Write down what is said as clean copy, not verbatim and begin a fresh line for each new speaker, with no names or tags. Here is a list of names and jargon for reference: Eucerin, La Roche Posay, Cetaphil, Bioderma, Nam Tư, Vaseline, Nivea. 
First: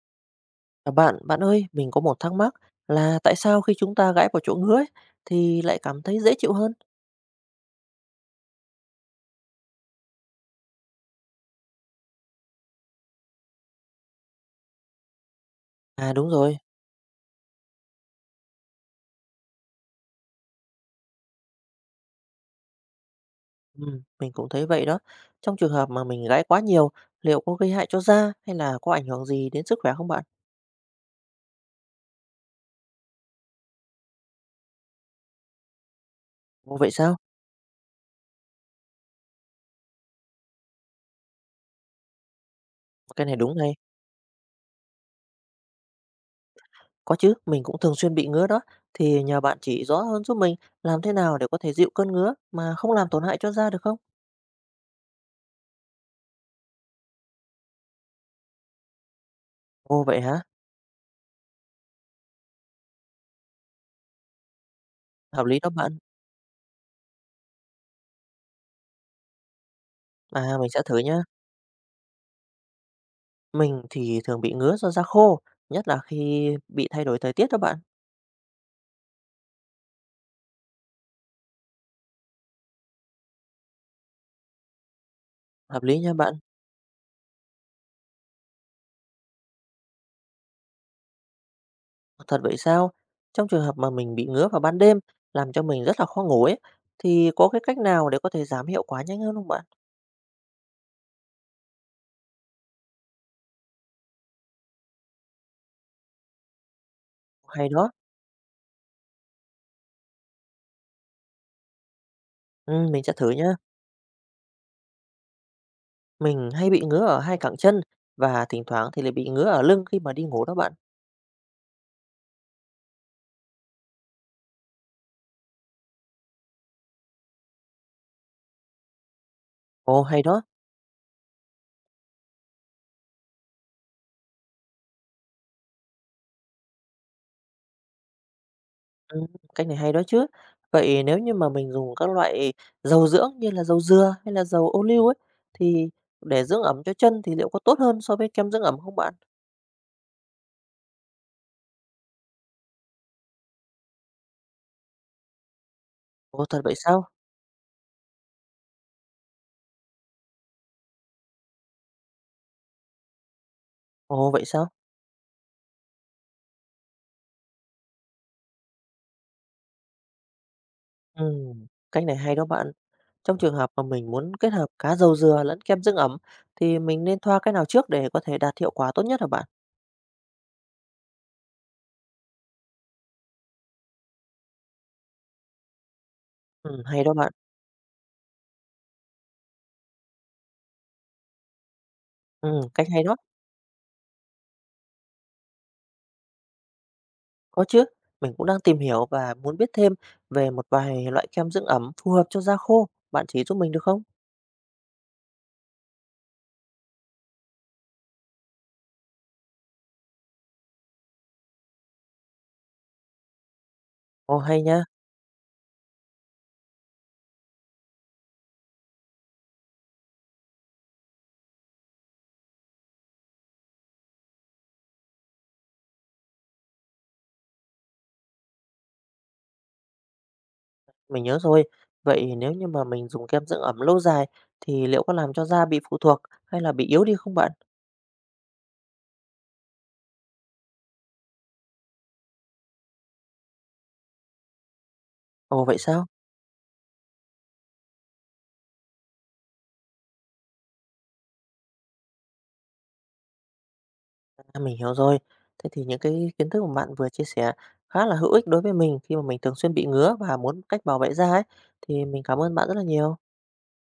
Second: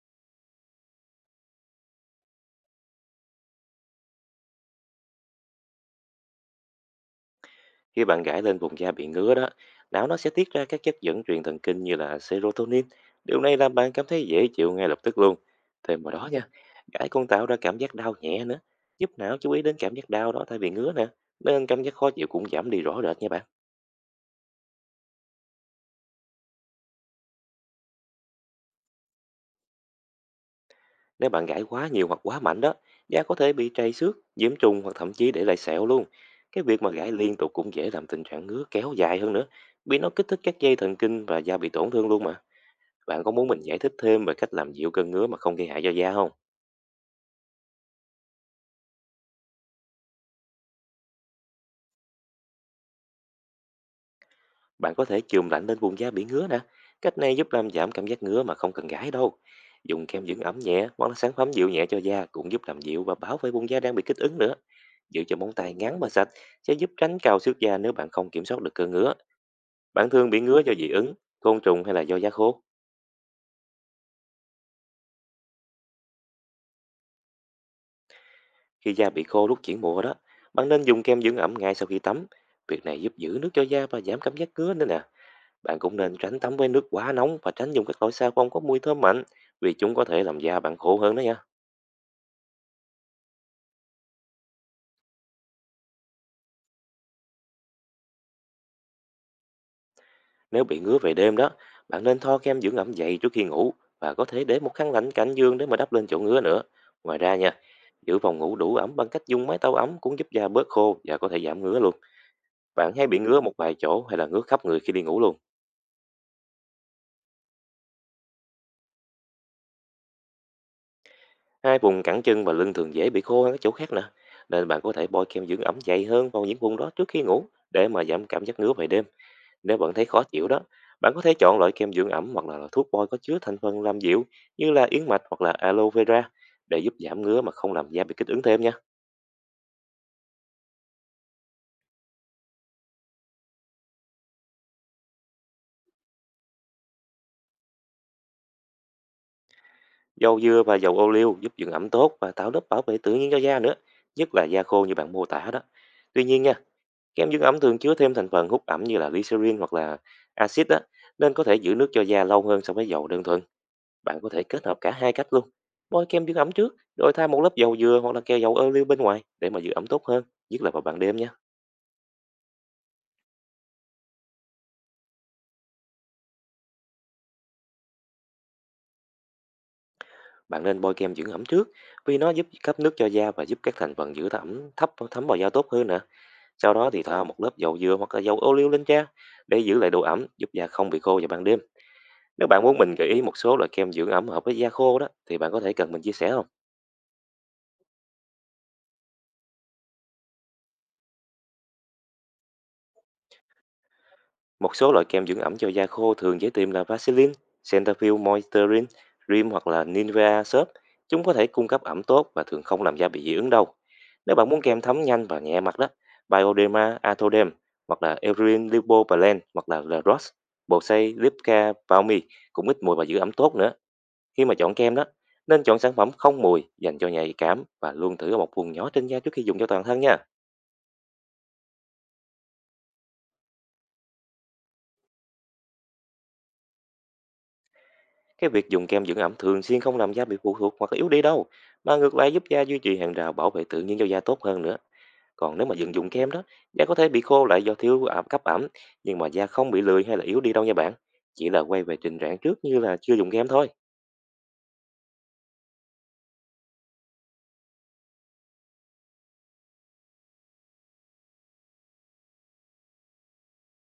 À, bạn ơi, mình có một thắc mắc là tại sao khi chúng ta gãi vào chỗ ngứa ấy, thì lại cảm thấy dễ chịu hơn?
Khi bạn gãi lên vùng da bị ngứa đó, não nó sẽ tiết ra các chất dẫn truyền thần kinh như là serotonin. Điều này làm bạn cảm thấy dễ chịu ngay lập tức luôn. Thêm vào
À đúng
đó nha,
rồi,
gãi còn tạo ra cảm giác đau nhẹ nữa, giúp não chú ý đến cảm giác đau đó thay vì ngứa nè. Nên cảm giác khó chịu cũng giảm đi rõ rệt nha bạn.
mình cũng thấy vậy đó. Trong trường hợp mà mình gãi quá nhiều, liệu có gây hại cho da hay là có ảnh hưởng gì đến sức khỏe không bạn?
Nếu bạn gãi quá nhiều hoặc quá mạnh đó, da có thể bị trầy xước, nhiễm trùng hoặc thậm chí để lại sẹo luôn. Cái
Ồ
việc mà
vậy
gãi
sao?
liên tục cũng dễ làm tình trạng ngứa kéo dài hơn nữa, vì nó kích thích các dây thần kinh và da bị tổn thương luôn mà. Bạn
Cái
có
này
muốn
đúng
mình
này.
giải thích thêm về cách làm dịu cơn ngứa mà không gây hại cho da không?
Có chứ, mình cũng thường xuyên bị ngứa đó. Thì nhờ bạn chỉ rõ hơn giúp mình làm thế nào để có thể dịu cơn ngứa mà không làm tổn hại cho da được không?
Bạn có thể chườm lạnh lên vùng da bị ngứa nè. Cách này giúp làm giảm cảm giác ngứa mà không cần gãi đâu.
Ồ
Dùng
vậy
kem dưỡng
hả?
ẩm nhẹ hoặc là sản phẩm dịu nhẹ cho da cũng giúp làm dịu và bảo vệ vùng da đang bị kích ứng nữa. Giữ cho
Hợp
móng
lý đó
tay
bạn.
ngắn và sạch sẽ giúp tránh cào xước da nếu bạn không kiểm soát được cơn ngứa. Bạn thường bị
À
ngứa
mình
do
sẽ
dị
thử
ứng,
nhá.
côn trùng hay là do da khô.
Mình thì thường bị ngứa do da khô, nhất là khi bị thay đổi thời tiết đó bạn.
Khi da bị khô lúc chuyển mùa đó, bạn nên dùng kem dưỡng ẩm ngay sau khi tắm. Việc này giúp giữ nước cho da và giảm cảm giác ngứa nữa nè. Bạn
Hợp
cũng
lý nha
nên
bạn.
tránh tắm với nước quá nóng và tránh dùng các loại xà phòng có mùi thơm mạnh vì chúng có thể làm da bạn khô hơn đó nha.
Thật vậy sao? Trong trường hợp mà mình bị ngứa vào ban đêm làm cho mình rất là khó ngủ ấy, thì có cái cách nào để có thể giảm hiệu quả nhanh hơn không bạn?
Nếu bị ngứa về đêm đó, bạn nên thoa kem dưỡng ẩm dày trước khi ngủ và có thể để một khăn lạnh cạnh giường để mà đắp lên chỗ ngứa nữa. Ngoài ra nha,
Hay đó.
giữ phòng ngủ đủ ẩm bằng cách dùng máy tàu ấm cũng giúp da bớt khô và có thể giảm ngứa luôn.
Ừ,
Bạn
mình
hay
sẽ
bị
thử
ngứa
nhá.
một vài chỗ hay là ngứa khắp người khi đi ngủ luôn.
Mình hay bị ngứa ở hai cẳng chân và thỉnh thoảng thì lại bị ngứa ở lưng khi mà đi ngủ đó bạn.
Hai vùng cẳng chân và lưng thường dễ bị khô hơn các chỗ khác nè. Nên bạn có thể bôi kem dưỡng ẩm dày hơn vào những vùng đó trước khi ngủ để mà giảm cảm giác ngứa về đêm. Nếu bạn
Ồ,
thấy khó
hay đó.
chịu đó, bạn có thể chọn loại kem dưỡng ẩm hoặc là thuốc bôi có chứa thành phần làm dịu như là yến mạch hoặc là aloe vera để giúp giảm ngứa mà không làm da bị kích ứng thêm nha.
Ừ, cách này hay đó chứ. Vậy nếu như mà mình dùng các loại dầu dưỡng như là dầu dừa hay là dầu ô liu ấy thì để dưỡng ẩm cho chân thì liệu có tốt hơn so với kem dưỡng ẩm không bạn?
Dầu dừa và dầu ô liu giúp dưỡng ẩm tốt và tạo lớp bảo vệ tự nhiên cho da nữa, nhất là da khô như bạn mô tả đó. Tuy nhiên
Ồ,
nha,
thật vậy sao?
kem dưỡng ẩm thường chứa thêm thành phần hút ẩm như là glycerin hoặc là axit á, nên có thể giữ nước cho da lâu hơn so với dầu đơn thuần. Bạn có
Ồ,
thể
vậy
kết
sao?
hợp cả hai cách luôn. Bôi kem dưỡng ẩm trước, rồi thay một lớp dầu dừa hoặc là keo dầu ô liu bên ngoài để mà giữ ẩm tốt hơn, nhất là vào ban đêm nha.
Ừ, cách này hay đó bạn. Trong trường hợp mà mình muốn kết hợp cá dầu dừa lẫn kem dưỡng ẩm thì mình nên thoa cái nào trước để có thể đạt hiệu quả tốt nhất hả bạn?
Bạn nên bôi kem dưỡng ẩm trước vì nó giúp cấp nước cho da và giúp các thành phần giữ ẩm thấp thấm vào da tốt hơn nè. Sau
Ừ,
đó thì
hay đó
thoa
bạn.
một lớp dầu dừa hoặc là dầu ô liu lên da để giữ lại độ ẩm, giúp da không bị khô vào ban đêm. Nếu
Ừ,
bạn muốn
cách
mình
hay
gợi
đó.
ý một số loại kem dưỡng ẩm hợp với da khô đó thì bạn có thể cần mình chia sẻ không?
Có chứ. Mình cũng đang tìm hiểu và muốn biết thêm về một vài loại kem dưỡng ẩm phù hợp cho da khô. Bạn chỉ giúp mình được không?
Một số loại kem dưỡng ẩm cho da khô thường dễ tìm là Vaseline, Cetaphil Moisturizing Cream hoặc là Nivea Soap. Chúng có thể cung cấp ẩm tốt và thường không làm da bị dị ứng đâu. Nếu
Ồ,
bạn
hay
muốn kem
nha.
thấm nhanh và nhẹ mặt đó, Bioderma Atodem hoặc là Eucerin Lipo Blend hoặc là La Roche Posay Lipca Balmy cũng ít mùi và giữ ẩm tốt nữa. Khi mà chọn kem đó, nên chọn sản phẩm không mùi dành cho nhạy cảm và luôn thử ở một vùng nhỏ trên da trước khi dùng cho toàn thân nha.
Mình nhớ rồi. Vậy nếu như mà mình dùng kem dưỡng ẩm lâu dài thì liệu có làm cho da bị phụ thuộc hay là bị yếu đi không bạn?
Cái việc dùng kem dưỡng ẩm thường xuyên không làm da bị phụ thuộc hoặc yếu đi đâu, mà ngược lại giúp da duy trì hàng rào bảo vệ tự nhiên cho da tốt hơn nữa. Còn
Ồ,
nếu mà
vậy
dừng
sao?
dùng kem đó, da có thể bị khô lại do thiếu ẩm cấp ẩm, nhưng mà da không bị lười hay là yếu đi đâu nha bạn. Chỉ là quay về trình trạng trước như là chưa dùng kem thôi.
À, mình hiểu rồi. Thế thì những cái kiến thức mà bạn vừa chia sẻ khá là hữu ích đối với mình khi mà mình thường xuyên bị ngứa và muốn cách bảo vệ da ấy. Thì mình cảm ơn bạn rất là nhiều.